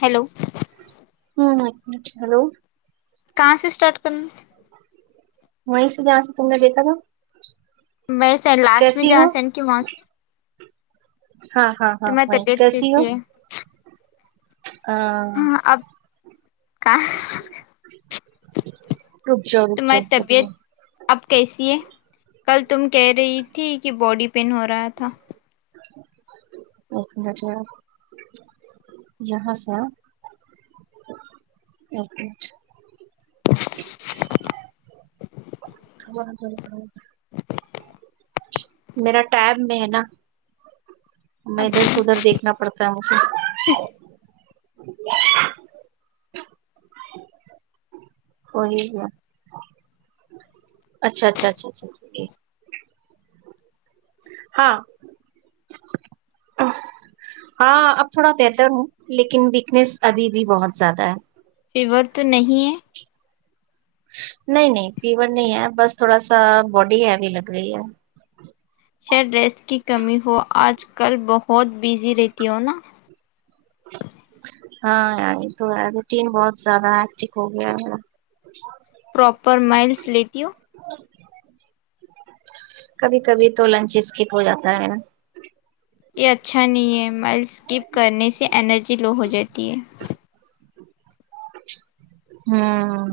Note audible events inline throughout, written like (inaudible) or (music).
hello ہوں hello کہاں سے اسٹارٹ کرنا وہیں سے جہاں سے تم نے دیکھا تھا ویسے لاسٹ میں کیسی جہاں ہو سے سنڈ کی وہاں سے ہاں ہاں ہاں تمہاری بھائی طبیعت کیسی ہو ہے ہاں کہاں سے رک جاؤ رک جاؤ تمہاری رک طبیعت جاؤ اب کیسی ہے کل تم کہہ رہی تھی کہ باڈی پین ہو رہا تھا ایک مٹ یہاں سے (unintelligible) اوکے اچھا (unintelligible) میرا ٹائب میں ہے نا میں اب ادھر سے ادھر دیکھنا پڑتا ہے مجھے ہوی گیا اچھا اچھا اچھا اچھا ہاں ہاں اب تھوڑا بیٹر ہوں لیکن ویکنیس ابھی بھی بہت زیادہ ہے فیور تو نہیں ہے نہیں نہیں فیور نہیں ہے بس تھوڑا سا باڈی ہیوی لگ رہی ہے خیر ریسٹ کی کمی ہو آج کل بہت بزی رہتی ہو نا ہاں یہ تو ہے روٹین بہت زیادہ ہیکٹک ہو گیا ہے پراپر مائلس لیتی ہوں کبھی کبھی تو لنچ اسکپ ہو جاتا ہے نا یہ اچھا نہیں ہے مائلس اسکپ کرنے سے انرجی لو ہو جاتی ہے ہاں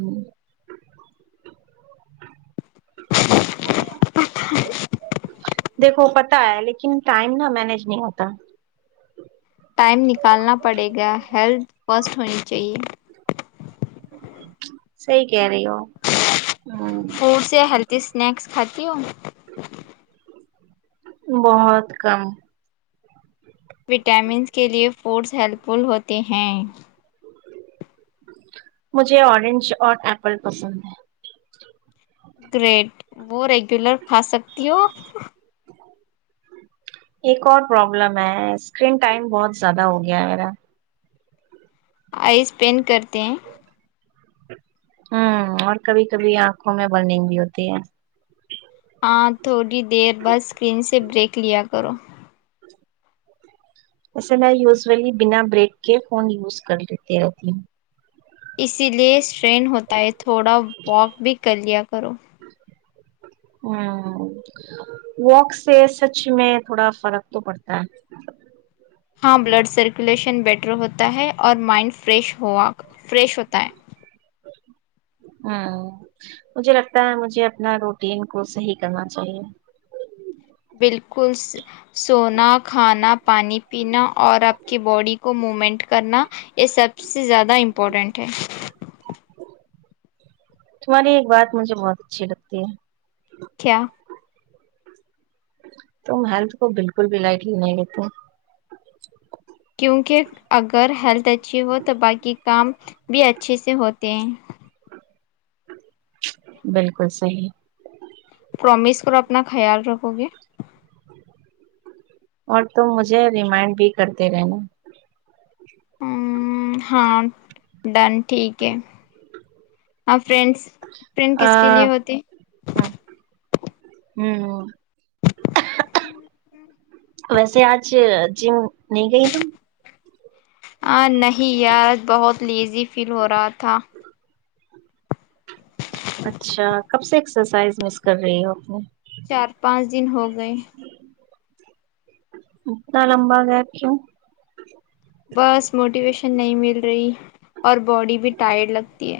(inaudible) دیکھو پتا ہے لیکن ٹائم نا مینج نہیں ہوتا ٹائم نکالنا پڑے گا ہیلتھ فرسٹ ہونی چاہیے صحیح کہہ رہی ہو ہوں فوڈ سے ہیلدی اسنیکس کھاتی ہو بہت کم وٹامنس کے لیے فوڈز ہیلپ فل ہوتے ہیں مجھے اورنج اور ایپل پسند ہے گریٹ وہ ریگولر کھا سکتی ہو ایک اور پرابلم ہے اسکرین ٹائم بہت زیادہ ہو گیا میرا آئس پین کرتے ہیں ہوں اور کبھی کبھی آنکھوں میں برننگ بھی ہوتی ہے ہاں تھوڑی دیر بس اسکرین سے بریک لیا کرو ویسے میں یوزلی بنا بریک کے فون یوز کر لیتی رہتی ہوں اسی لیے اسٹرین ہوتا ہے تھوڑا واک بھی کر لیا کرو ہمم واک سے سچ میں تھوڑا فرق تو پڑتا ہے ہاں بلڈ سرکولیشن بیٹر ہوتا ہے اور مائنڈ فریش ہوا فریش ہوتا ہے ہمم مجھے لگتا ہے مجھے اپنا روٹین کو صحیح کرنا چاہیے بالکل س سونا کھانا پانی پینا اور آپ کی باڈی کو مومینٹ کرنا یہ سب سے زیادہ امپورٹنٹ ہے تمہاری ایک بات مجھے بہت اچھی لگتی ہے کیا تم ہیلتھ کو بالکل بھی لائٹلی نہیں لیتی کیونکہ اگر ہیلتھ اچھی ہو تو باقی کام بھی اچھے سے ہوتے ہیں بالکل صحیح پرومس کرو اپنا خیال رکھو گے اور تم مجھے ریمائنڈ بھی کرتے رہنا ہمممم ہاں ڈن ٹھیک ہے ہاں فرینڈز آ ہمم ہمم ویسے آج جم نہیں گئی تم آ نہیں یار بہت لیزی فیل ہو رہا تھا اچھا کب سے ایکسرسائز مس کر رہی ہو اپنے چار پانچ دن ہو گئے اتنا لمبا گیپ کیو بس موٹیویشن نہیں مل رہی اور باڈی بھی ٹائرڈ لگتی ہے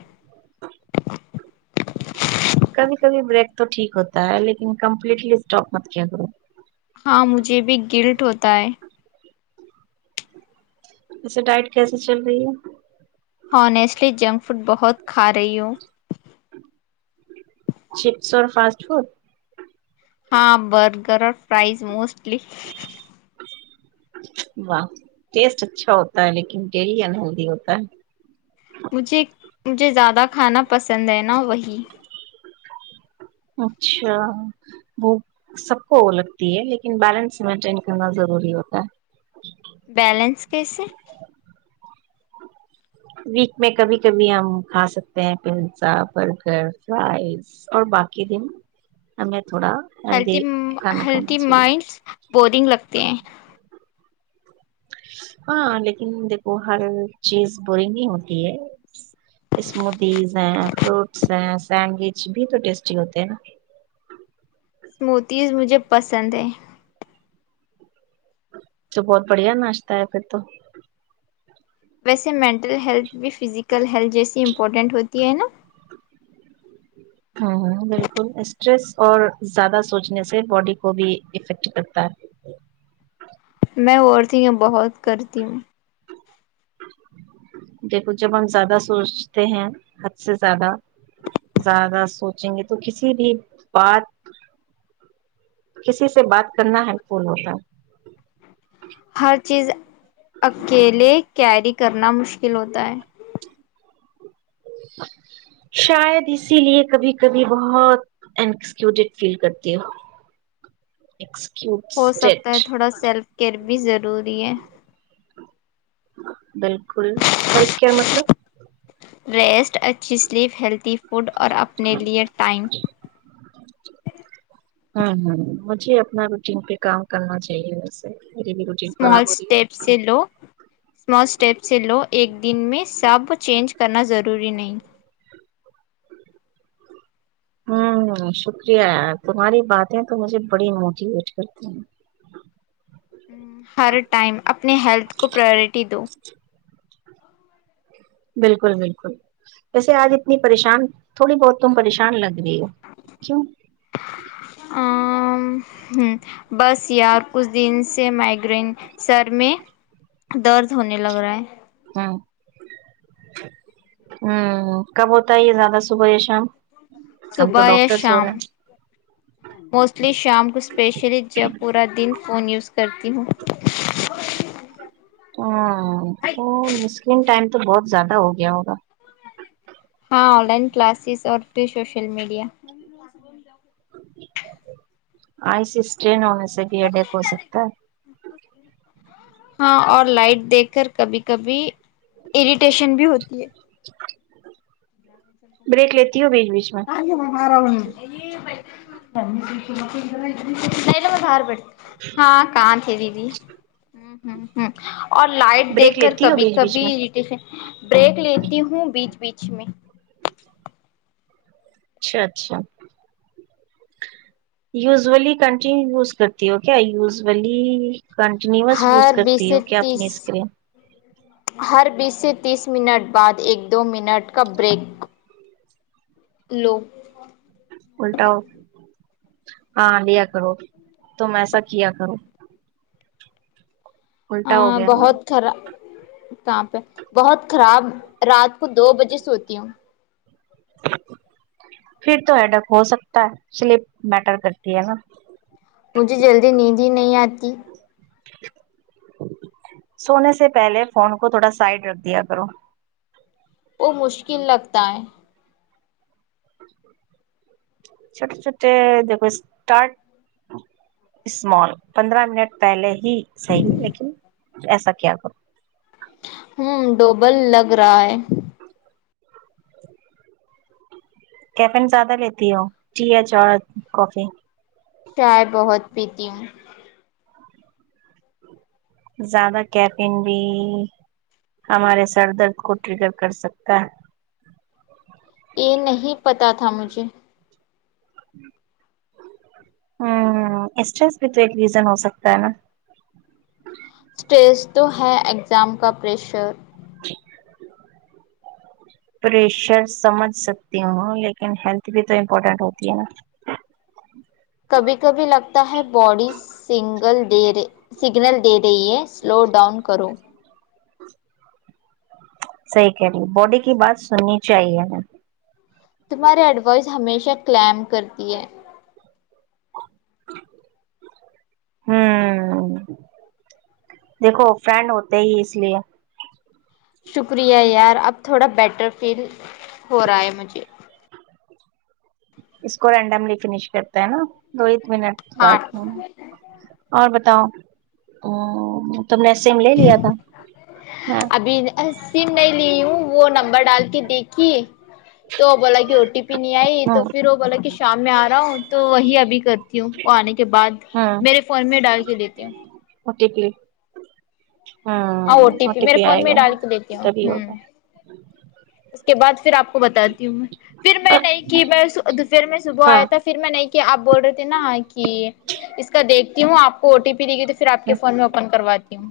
کبھی کبھی بریک تو ٹھیک ہوتا ہے لیکن کمپلیٹلی اسٹاپ مت کیا کرو ہاں مجھے بھی گلٹ ہوتا ہے ویسے ڈائٹ کیسے چل رہی ہے ہنیسٹلی جنک فوڈ بہت کھا رہی ہوں چپس اور فاسٹ فوڈ ہاں برگر اور فرائز موسٹلی واہ ٹیسٹ اچھا ہوتا ہے لیکن ڈیلی ان ہیلدی ہوتا ہے مجھے مجھے زیادہ کھانا پسند ہے نا وہی اچھا وہ سب کو وہ لگتی ہے لیکن بیلنس مینٹین کرنا ضروری ہوتا ہے بیلنس کیسے ویک میں کبھی کبھی ہم کھا سکتے ہیں پیزا برگر فرائز اور باقی دن ہمیں تھوڑا ہیلدی ہیلتم کھانا کھانا ہیلتھم چاہیے مائنڈس بورنگ لگتے ہیں ہاں لیکن دیکھو ہر چیز بورنگ ہی ہوتی ہے اسموتیز ہیں فروٹس ہیں سینڈوچ بھی تو ٹیسٹی ہوتے ہیں نا اسموتیز مجھے پسند ہیں تو بہت بڑھیا ناشتا ہے پھر تو ویسے مینٹل ہیلتھ بھی فزیکل ہیلتھ جیسی امپورٹنٹ ہوتی ہے نا ہمم ہمم بالکل اسٹریس اور زیادہ سوچنے سے باڈی کو بھی افیکٹ کرتا ہے میں اوورتھنگے بہت کرتی ہوں دیکھو جب ہم زیادہ سوچتے ہیں حد سے زیادہ زیادہ سوچیں گے تو کسی بھی بات کسی سے بات کرنا ہیلپفل ہوتا ہے ہر چیز اکیلے کیری کرنا مشکل ہوتا ہے شاید اسی لیے کبھی کبھی بہت انسکیوڈ فیل کرتی ہو ایکسکیو ہو سکتا ہے تھوڑا سیلف کیئر بھی ضروری ہے بالکل سیلف کیئر مطلب ریسٹ اچھی سلیپ ہیلدھی فوڈ اور اپنے لیئے ٹائم ہمم ہمم مجھے اپنا روٹین پے کام کرنا چاہیے بس میری بھی روٹین خراب ہوری ہے سیلو اسٹیپ سے لو ایک دن میں ساب چینج کرنا ضروری نہیں آمم شکریہ تمہاری باتیں تو مجھے بڑی موٹیویٹ کرتی ہیں ہر ٹائم اپنے ہیلتھ کو پراورٹی دو بالکل بالکل ویسے آج اتنی پریشان تھوڑی بہت تم پریشان لگ کیوں بس یار کچھ دن سے مائگرین سر میں درد ہونے لگ رہا ہے ہمم ہمم کب ہوتا ہے یے زیادہ صبح یا شام ہم تو صبح یا ڈاکٹرس ہو شام رہے ہیں موسٹلی شام کو اسپیشلی جب پورا دن فون یوز کرتی ہوں تو سکرین ٹائم تو بہت زیادہ ہو گیا ہوگا ہاں آن لائن کلاسیز اور فیر سوشل میڈیا آئیسی اسٹریین ہونے سے بھی حے ڈیک ہو سکتا ہے ہاں اور لائٹ دیکھ کر کبھی کبھی اریٹیشن بھی ہوتی ہے بریک لیتی ہو بیج بیچ میں نہیں تو میں بہار بیٹھ ہاں (unintelligible) ہمم ہمم اور لائٹ دیکھ بریک کر لیتی ہو کبھی بیچ بیچ کبھی میں اریٹیشن بریک لیتی ہوں بیچ بیچ میں اچھا اچھا یوزولی کنٹینیو یوز کرتی ہو کیا یوزولی کنٹینیوس یوز ہر کرتی بیس سے ہو کیا اپنی تیس اسکرین ہر بیس سے تیس منٹ بعد ایک دو منٹ کا بریک لو الٹا ہو ہاں لیا کرو تم ایسا کیا کرو ہ الٹا ہو گیا ہمارا بہت خراب کہاں پے بہت خراب رات کو دو بجے سوتی ہوں پھر تو ہیڈک ہو سکتا ہے سلیپ میٹر کرتی ہے نا مجھے جلدی نیند ہی نہیں آتی سونے سے پہلے فون کو تھوڑا سائڈ رکھ دیا کرو وہ مشکل لگتا ہے چھوٹ چھوٹے دیکھو اسٹارٹ اسمال پندرہ منٹ پہلے ہی صحیح لیکن ایسا کیا کروں ہمم ڈوبل لگ رہا ہے کیفین زیادہ لیتی ہو ٹی یا چاے کافی چائے بہت پیتی ہوں زیادہ کیفن بھی ہمارے سر درد کو ٹرگر کر سکتا ہے یہ نہیں پتہ تھا مجھے سٹریس بھی تو ایک ریزن ہو سکتا ہے نا اسٹیج تو ہے اگزام کا پریشر ج پریشر سمجھ سکتی ہوں لیکن ہیلتھ بھی تو امپورٹینٹ ہوتی ہے نا کبھی کبھی لگتا ہے باڈیز سنگل دےرے سگنل دے رہی ہے سلو ڈاؤن کرو صحیح کہہ رہی باڈی کی بات سننی چاہیے نا تمہاریے ایڈوائس ہمیشہ کلیم کرتی ہے ہمم دیکھو فرینڈ ہوتے ہی اس لیے شکریہ یار اب تھوڑا بیٹر فیل ہو رہا ہے مجھے اس کو رینڈملی فش کرتا ہے نا دو ایک منٹ ہاں اور بتاؤ تم نے سم لے لیا تھا ابھی سم نہیں لی ہوں وہ نمبر ڈال کے دیکھیے تو بولا کہ او ٹی پی نہیں آئی ہ تو پھر وہ بولا کہ شام میں آ رہا ہوں تو وہی ابھی کر تی ہوں اور آنے کے بعد میرے فون میں ڈال کے لیتی ہوں ا ٹی پی ہاں او ٹی میرے پی آئے فون میں گا ڈال کے لیتی ہوں تبھی ہوگا ہوں اس کے بعد پھر آپ کو بتاتی ہوں میں پھر میں نہیں کی میں دوپہر میں صبح آیا ہاں تھا پھر میں نہیں کیا آپ بول رہے تھے نا کہ اس کا دیکھتی ہوں آپ او ٹییے گی تو پھر آپ فون میں اوپن کرواتی ہوں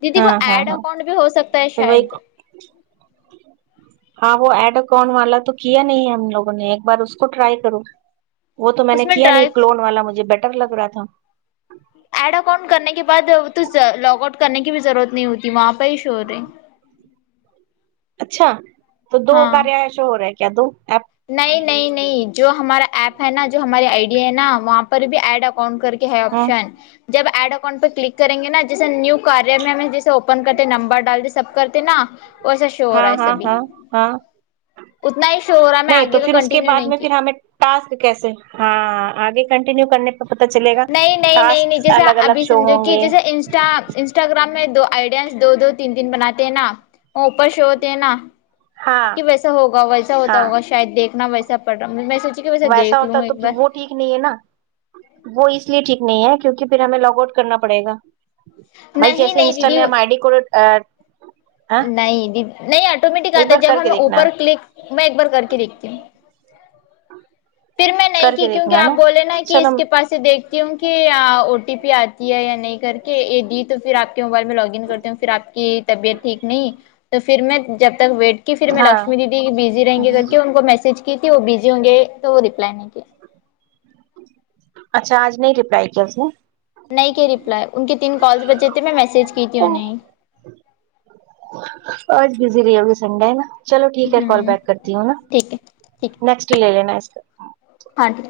دیدی وہ ہاں ہاں ایڈ ہاں اکاؤنٹ بھی ہو سکتا ہے پھر وہی شاید ہاں وہ ایڈ اکن والا تو کیا نہیں ہے ہم لوگوں نے ایک بار اس کو ٹرائی کروں وہ تو میں نے اس کیا نہیں ٹرائی کلون والا مجھے بیٹر لگ رہا تھا ایڈ اکاؤنٹ کرنے کے بعد تو لوگ آؤٹ کرنے کی بھی ضرورت نہیں ہوتی وہاں پرہ ہی شو رہے اچھا تو دو ہاں کاش ہو رہا ہے کیا دو ایپ نہیں نہیں نہیں جو ہمارا ایپ ہے نا جو ہماری آئی ڈی ہے نا وہاں پر بھی ایڈ اکاؤنٹ کر کیا ہے ہاں آپشن جب ایڈ اکاؤنٹ پہ کلک کریں گے نا جیسے نیو کاریہ میں ہمیں جیسے اوپن کرتے نمبر ڈالتے سب کرتے نا و ایسا شور رہا ہاں ہے ہاں سبھی ہاں ہاں اتنا ہی شور رہا ہے میں آگے کا کنٹینیو نہیں کیا ہم ٹاسک کیسے ہاں آگے کنٹینیو کرنے پی تو پت چلے گا نہیں نہیں نہیں ٹاسک نہیں جیسے الگ ابھی الگ شو سمجھو ہوں کہ گے جیسے انسٹا انسٹاگرام میں دو آئیڈیاز دو دو تین تین بناتے ہیں نا وہ اوپر شو ہوتے ہیں نا ہاں کہ ویسا ہوا ویسا ہوتا ہاں ہوا شاید دیکھنا ویسا پڑ رہا میں سوچی کہ ویسا دیکھ ہوتا لوں ایک بار تو وہ ٹھیک نہیں ہے نا وہ اس لیے ٹھیک نہیں ہے کیونکہ پھر ہمیں لاگ آؤٹ کرنا پڑے گا بھائی نہیں جیسے نہیں انسٹاگرام آئی ڈی کوڈ نہیںی نہیں آٹومیٹک ایک آتا بار جب کر ہم کے دیکھنا اوپر کلک میں ایک بار کر کے دیکھتی ہوں پھر میں نہیں کر کے کی کیونکہ دیکھنا ہے آپ بولے نا کہ اس چلو کے پاس سے دیکھتی ہوں کہ او ٹی پی آتی ہے یا نہیں کر کے یہے دی تو پھر آپ کے موبائل میں لاگ ان کرتی ہوں پھر آپ کی طبیعت ٹھیک نہیں تو پھر میں جب تک ویٹ کہ پھر میں ہاں لکشمی دیدی بزی رہیں گی تو کیوں ان کو میسج کی تھی وہ بزی ہوں گے تو وہ رپلائی نہیں کی اچھا آج نہیں ریپلائی کیا اس نے نہیں کہ رپلائی ان کے تین کالس بچے تھے میں میسج کی تھی انہیں آج بزی رہی ہوگی سنڈے ہے نا چلو ٹھیک ہے کال ہوں بیک کرتی ہوں نا ٹھیک ہے ٹھیک ہے نیکسٹ لے لے نٹ ہاں جی